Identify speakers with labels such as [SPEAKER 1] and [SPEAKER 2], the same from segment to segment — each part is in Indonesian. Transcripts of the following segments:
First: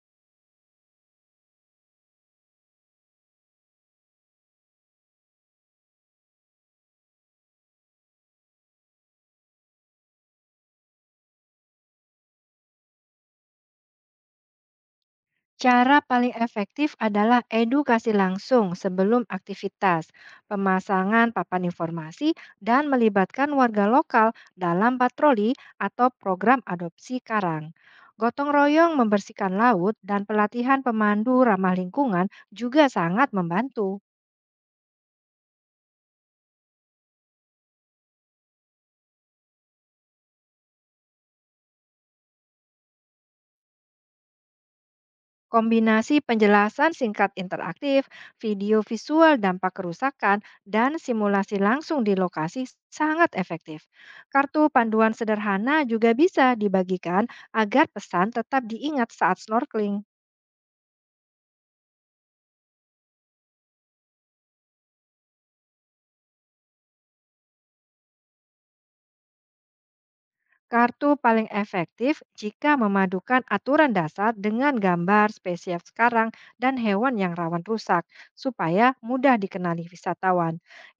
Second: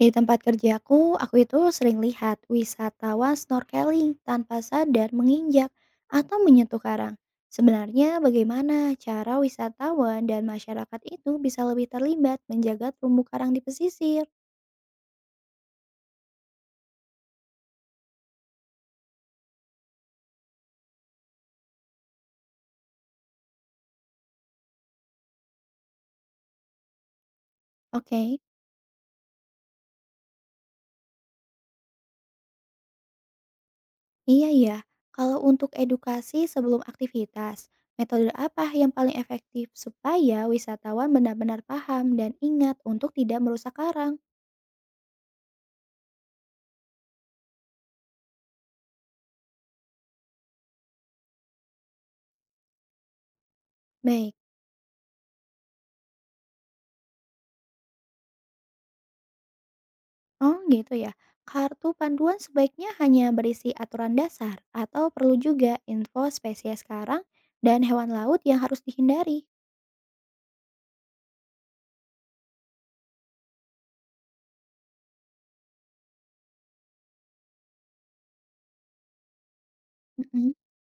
[SPEAKER 1] Di tempat kerjaku, aku itu sering lihat wisatawan snorkeling tanpa sadar menginjak atau menyentuh karang. Sebenarnya bagaimana cara wisatawan dan masyarakat itu bisa lebih terlibat menjaga terumbu karang di pesisir?
[SPEAKER 2] Cara paling efektif adalah edukasi langsung sebelum aktivitas, pemasangan papan informasi, dan melibatkan warga lokal dalam patroli atau program adopsi karang.
[SPEAKER 1] Oke,
[SPEAKER 2] Gotong royong membersihkan laut dan pelatihan pemandu ramah lingkungan juga sangat membantu.
[SPEAKER 1] iya ya. Kalau untuk edukasi sebelum aktivitas, metode apa yang paling efektif supaya wisatawan benar-benar paham dan ingat untuk tidak merusak karang?
[SPEAKER 2] Kombinasi penjelasan singkat interaktif, video visual dampak kerusakan, dan simulasi langsung di lokasi sangat efektif.
[SPEAKER 1] Baik.
[SPEAKER 2] Kartu panduan sederhana juga bisa dibagikan agar pesan tetap diingat saat snorkeling.
[SPEAKER 1] Oh gitu ya. Kartu panduan sebaiknya hanya berisi aturan dasar atau perlu juga info spesies karang dan hewan laut yang harus dihindari.
[SPEAKER 2] Kartu paling efektif jika memadukan aturan dasar dengan gambar spesies sekarang dan hewan yang rawan rusak, supaya mudah dikenali wisatawan.
[SPEAKER 1] Mm-mm.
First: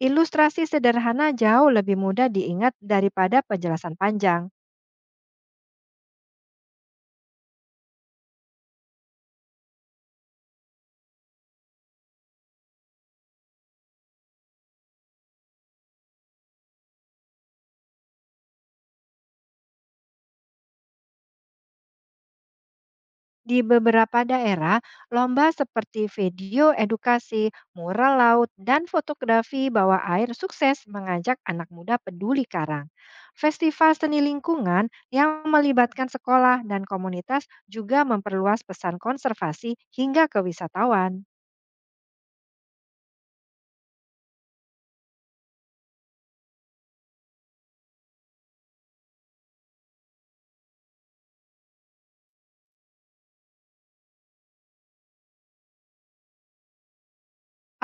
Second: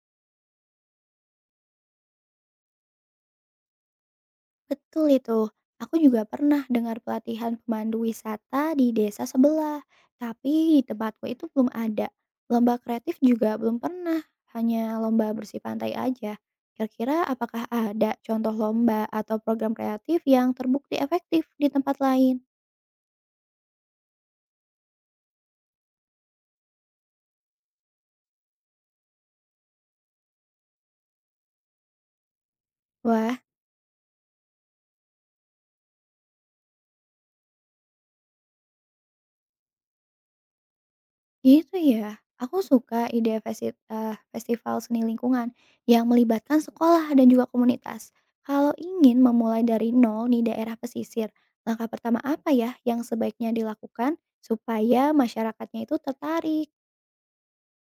[SPEAKER 2] Ilustrasi sederhana jauh lebih mudah diingat daripada penjelasan panjang.
[SPEAKER 1] Betul itu. Aku juga pernah dengar pelatihan pemandu wisata di desa sebelah, tapi di tempatku itu belum ada. Lomba kreatif juga belum pernah, hanya lomba bersih pantai aja. Kira-kira apakah ada contoh lomba atau program kreatif yang terbukti efektif di tempat lain?
[SPEAKER 2] Di beberapa daerah, lomba seperti video edukasi, mural laut, dan fotografi bawah air sukses mengajak anak muda peduli karang.
[SPEAKER 1] Wah,
[SPEAKER 2] Festival seni lingkungan yang melibatkan sekolah dan komunitas juga memperluas pesan konservasi hingga ke wisatawan.
[SPEAKER 1] gitu ya? Aku suka ide festival seni lingkungan yang melibatkan sekolah dan juga komunitas. Kalau ingin memulai dari nol di daerah pesisir, langkah pertama apa ya yang sebaiknya dilakukan supaya masyarakatnya itu tertarik?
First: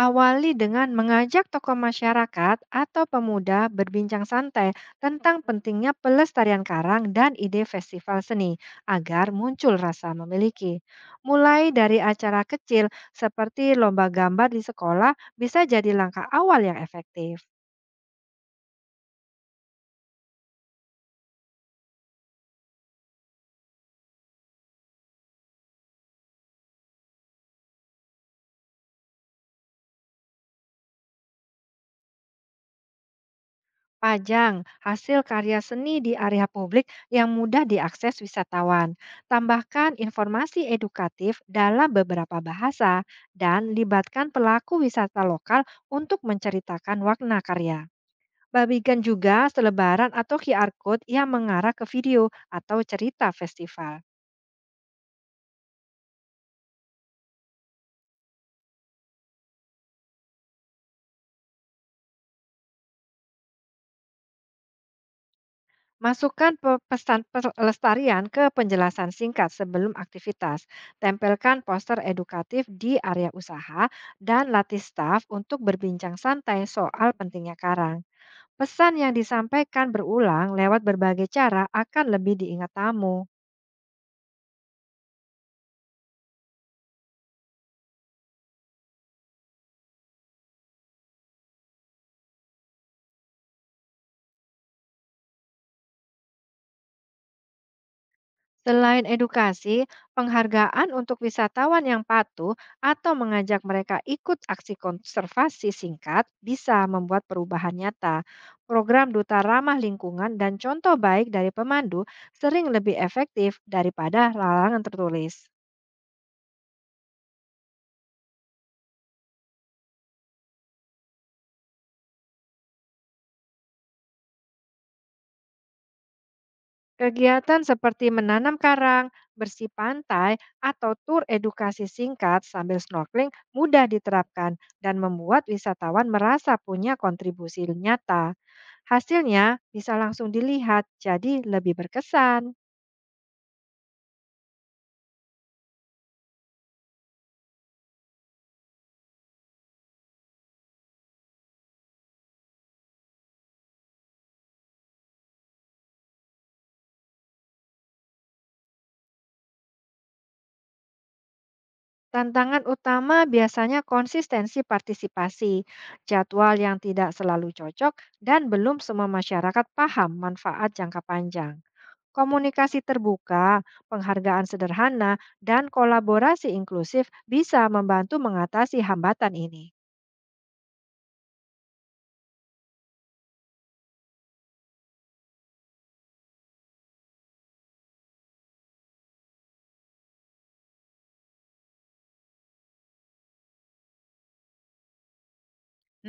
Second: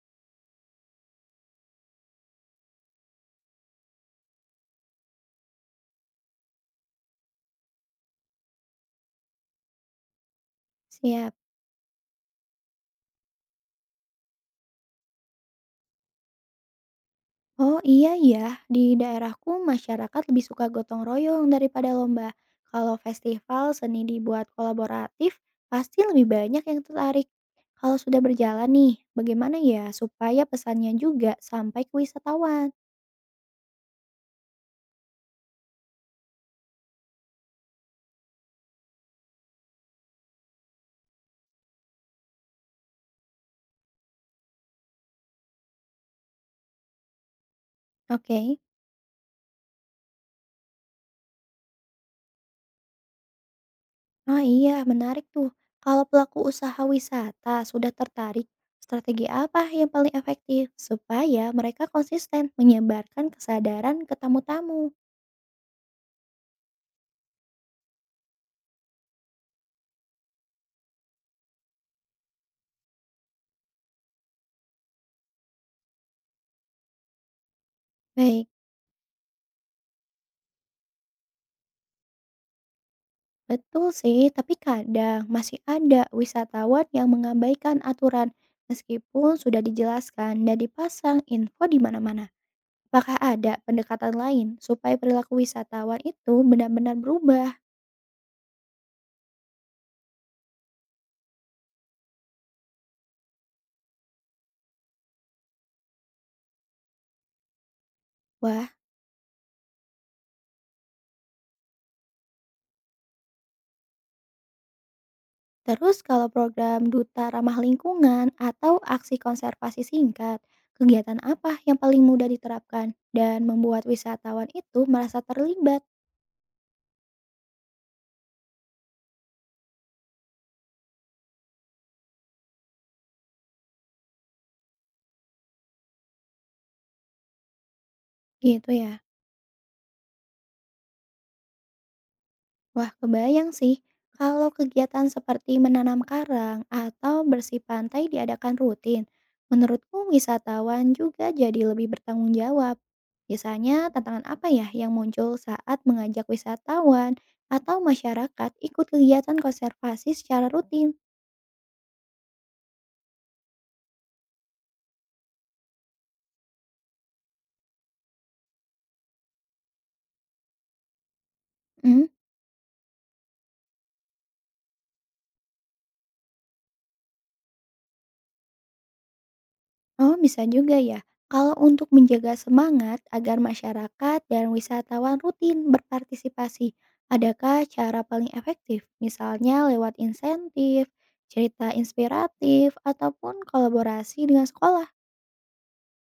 [SPEAKER 2] Awali dengan mengajak tokoh masyarakat atau pemuda berbincang santai tentang pentingnya pelestarian karang dan ide festival seni agar muncul rasa memiliki.
[SPEAKER 1] Siap.
[SPEAKER 2] Mulai dari acara kecil seperti lomba gambar di sekolah bisa jadi langkah awal yang efektif.
[SPEAKER 1] Oh iya ya, di daerahku masyarakat lebih suka gotong royong daripada lomba. Kalau festival seni dibuat kolaboratif, pasti lebih banyak yang tertarik. Kalau sudah berjalan nih, bagaimana ya supaya pesannya juga sampai ke wisatawan?
[SPEAKER 2] Pajang hasil karya seni di area publik yang mudah diakses wisatawan. Tambahkan informasi edukatif dalam beberapa bahasa dan libatkan pelaku wisata lokal untuk menceritakan warna karya.
[SPEAKER 1] Oke,
[SPEAKER 2] Bagikan juga selebaran atau QR code yang mengarah ke video atau cerita festival.
[SPEAKER 1] oh iya menarik tuh. Kalau pelaku usaha wisata sudah tertarik, strategi apa yang paling efektif supaya mereka konsisten menyebarkan kesadaran ke tamu-tamu?
[SPEAKER 2] Masukkan pesan pelestarian ke penjelasan singkat sebelum aktivitas. Tempelkan poster edukatif di area usaha dan latih staf untuk berbincang santai soal pentingnya karang.
[SPEAKER 1] Baik.
[SPEAKER 2] Pesan yang disampaikan berulang lewat berbagai cara akan lebih diingat tamu.
[SPEAKER 1] Betul sih, tapi kadang masih ada wisatawan yang mengabaikan aturan meskipun sudah dijelaskan dan dipasang info di mana-mana. Apakah ada pendekatan lain supaya perilaku wisatawan itu benar-benar berubah?
[SPEAKER 2] Selain edukasi, penghargaan untuk wisatawan yang patuh atau mengajak mereka ikut aksi konservasi singkat bisa membuat perubahan nyata.
[SPEAKER 1] Wah,
[SPEAKER 2] Program Duta Ramah Lingkungan dan contoh baik dari pemandu sering lebih efektif daripada larangan tertulis.
[SPEAKER 1] terus kalau program Duta Ramah Lingkungan atau aksi konservasi singkat, kegiatan apa yang paling mudah diterapkan dan membuat wisatawan itu merasa terlibat?
[SPEAKER 2] Kegiatan seperti menanam karang, bersih pantai, atau tur edukasi singkat sambil snorkeling mudah diterapkan dan membuat wisatawan merasa punya kontribusi nyata.
[SPEAKER 1] Gitu ya.
[SPEAKER 2] Hasilnya bisa langsung dilihat, jadi lebih berkesan.
[SPEAKER 1] Wah, kebayang sih. Kalau kegiatan seperti menanam karang atau bersih pantai diadakan rutin, menurutku wisatawan juga jadi lebih bertanggung jawab. Biasanya tantangan apa ya yang muncul saat mengajak wisatawan atau masyarakat ikut kegiatan konservasi secara rutin?
[SPEAKER 2] Tantangan utama biasanya konsistensi partisipasi, jadwal yang tidak selalu cocok, dan belum semua masyarakat paham manfaat jangka panjang.
[SPEAKER 1] Hmm?
[SPEAKER 2] Komunikasi terbuka, penghargaan sederhana, dan kolaborasi inklusif bisa membantu mengatasi hambatan ini.
[SPEAKER 1] Oh, bisa juga ya. Kalau untuk menjaga semangat agar masyarakat dan wisatawan rutin berpartisipasi, adakah cara paling efektif? Misalnya lewat insentif, cerita inspiratif, ataupun kolaborasi dengan sekolah.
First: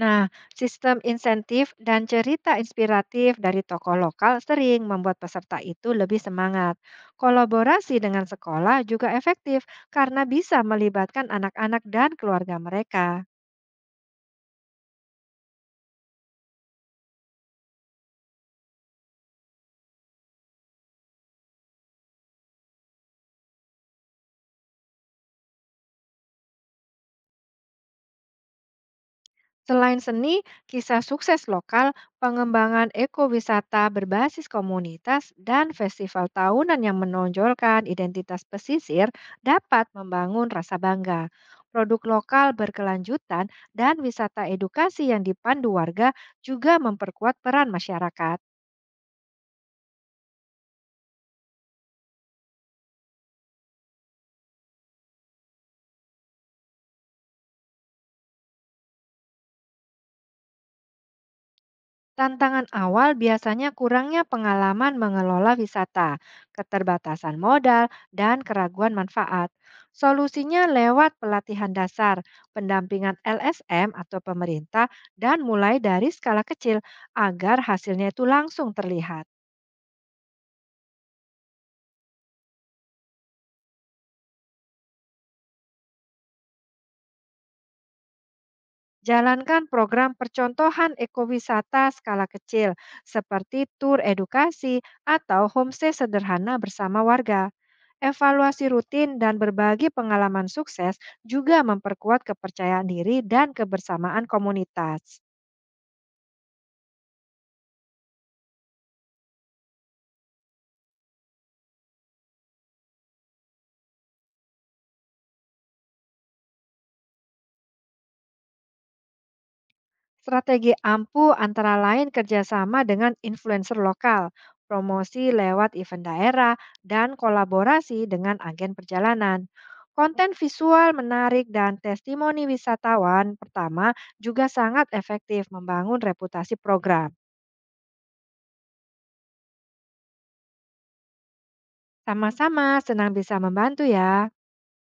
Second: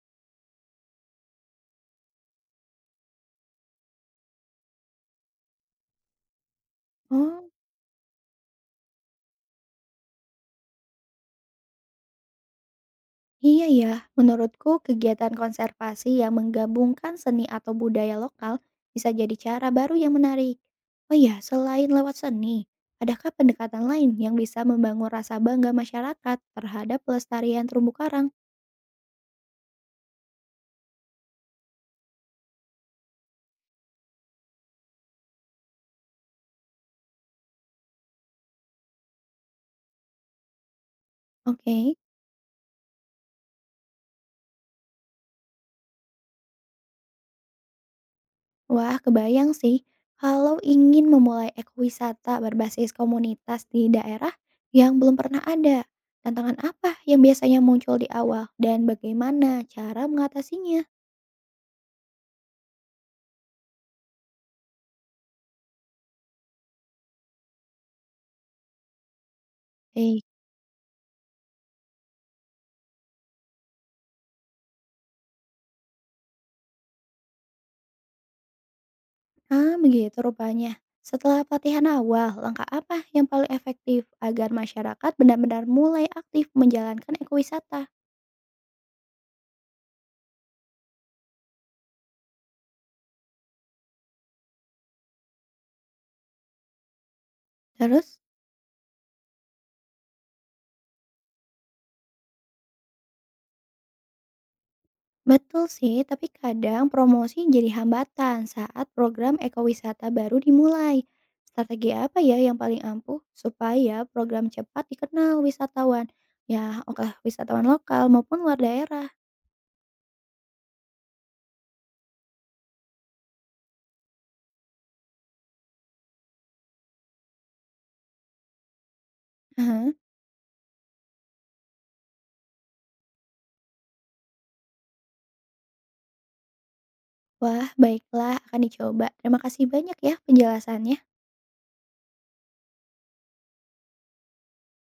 [SPEAKER 2] Nah, sistem insentif dan cerita inspiratif dari tokoh lokal sering membuat peserta itu lebih semangat.
[SPEAKER 1] Oh,
[SPEAKER 2] Kolaborasi dengan sekolah juga efektif karena bisa melibatkan anak-anak dan keluarga mereka.
[SPEAKER 1] iya ya, menurutku kegiatan konservasi yang menggabungkan seni atau budaya lokal bisa jadi cara baru yang menarik. Oh iya, selain lewat seni, adakah pendekatan lain yang bisa membangun rasa bangga masyarakat terhadap pelestarian terumbu karang?
[SPEAKER 2] Selain seni, kisah sukses lokal, pengembangan ekowisata berbasis komunitas, dan festival tahunan yang menonjolkan identitas pesisir dapat membangun rasa bangga.
[SPEAKER 1] Oke,
[SPEAKER 2] Produk lokal berkelanjutan dan wisata edukasi yang dipandu warga juga memperkuat peran masyarakat.
[SPEAKER 1] wah kebayang sih. Kalau ingin memulai ekowisata berbasis komunitas di daerah yang belum pernah ada, tantangan apa yang biasanya muncul di awal dan bagaimana cara mengatasinya?
[SPEAKER 2] Tantangan awal biasanya kurangnya pengalaman mengelola wisata, keterbatasan modal, dan keraguan manfaat.
[SPEAKER 1] Baik.
[SPEAKER 2] Solusinya lewat pelatihan dasar, pendampingan LSM atau pemerintah, dan mulai dari skala kecil agar hasilnya itu langsung terlihat.
[SPEAKER 1] Ah, begitu rupanya. Setelah pelatihan awal, langkah apa yang paling efektif agar masyarakat benar-benar mulai aktif menjalankan ekowisata?
[SPEAKER 2] Jalankan program percontohan ekowisata skala kecil, seperti tur edukasi atau homestay sederhana bersama warga.
[SPEAKER 1] Terus,
[SPEAKER 2] Evaluasi rutin dan berbagi pengalaman sukses juga memperkuat kepercayaan diri dan kebersamaan komunitas.
[SPEAKER 1] betul sih, tapi kadang promosi jadi hambatan saat program ekowisata baru dimulai. Strategi apa ya yang paling ampuh supaya program cepat dikenal wisatawan? Ya, oleh wisatawan lokal maupun luar daerah.
[SPEAKER 2] Strategi ampuh antara lain kerjasama dengan influencer lokal, promosi lewat event daerah, dan kolaborasi dengan agen perjalanan.
[SPEAKER 1] Aha.
[SPEAKER 2] Konten visual menarik dan testimoni wisatawan pertama juga sangat efektif membangun reputasi program.
[SPEAKER 1] Wah, baiklah akan dicoba. Terima kasih banyak ya penjelasannya.
[SPEAKER 2] Sama-sama senang bisa membantu ya.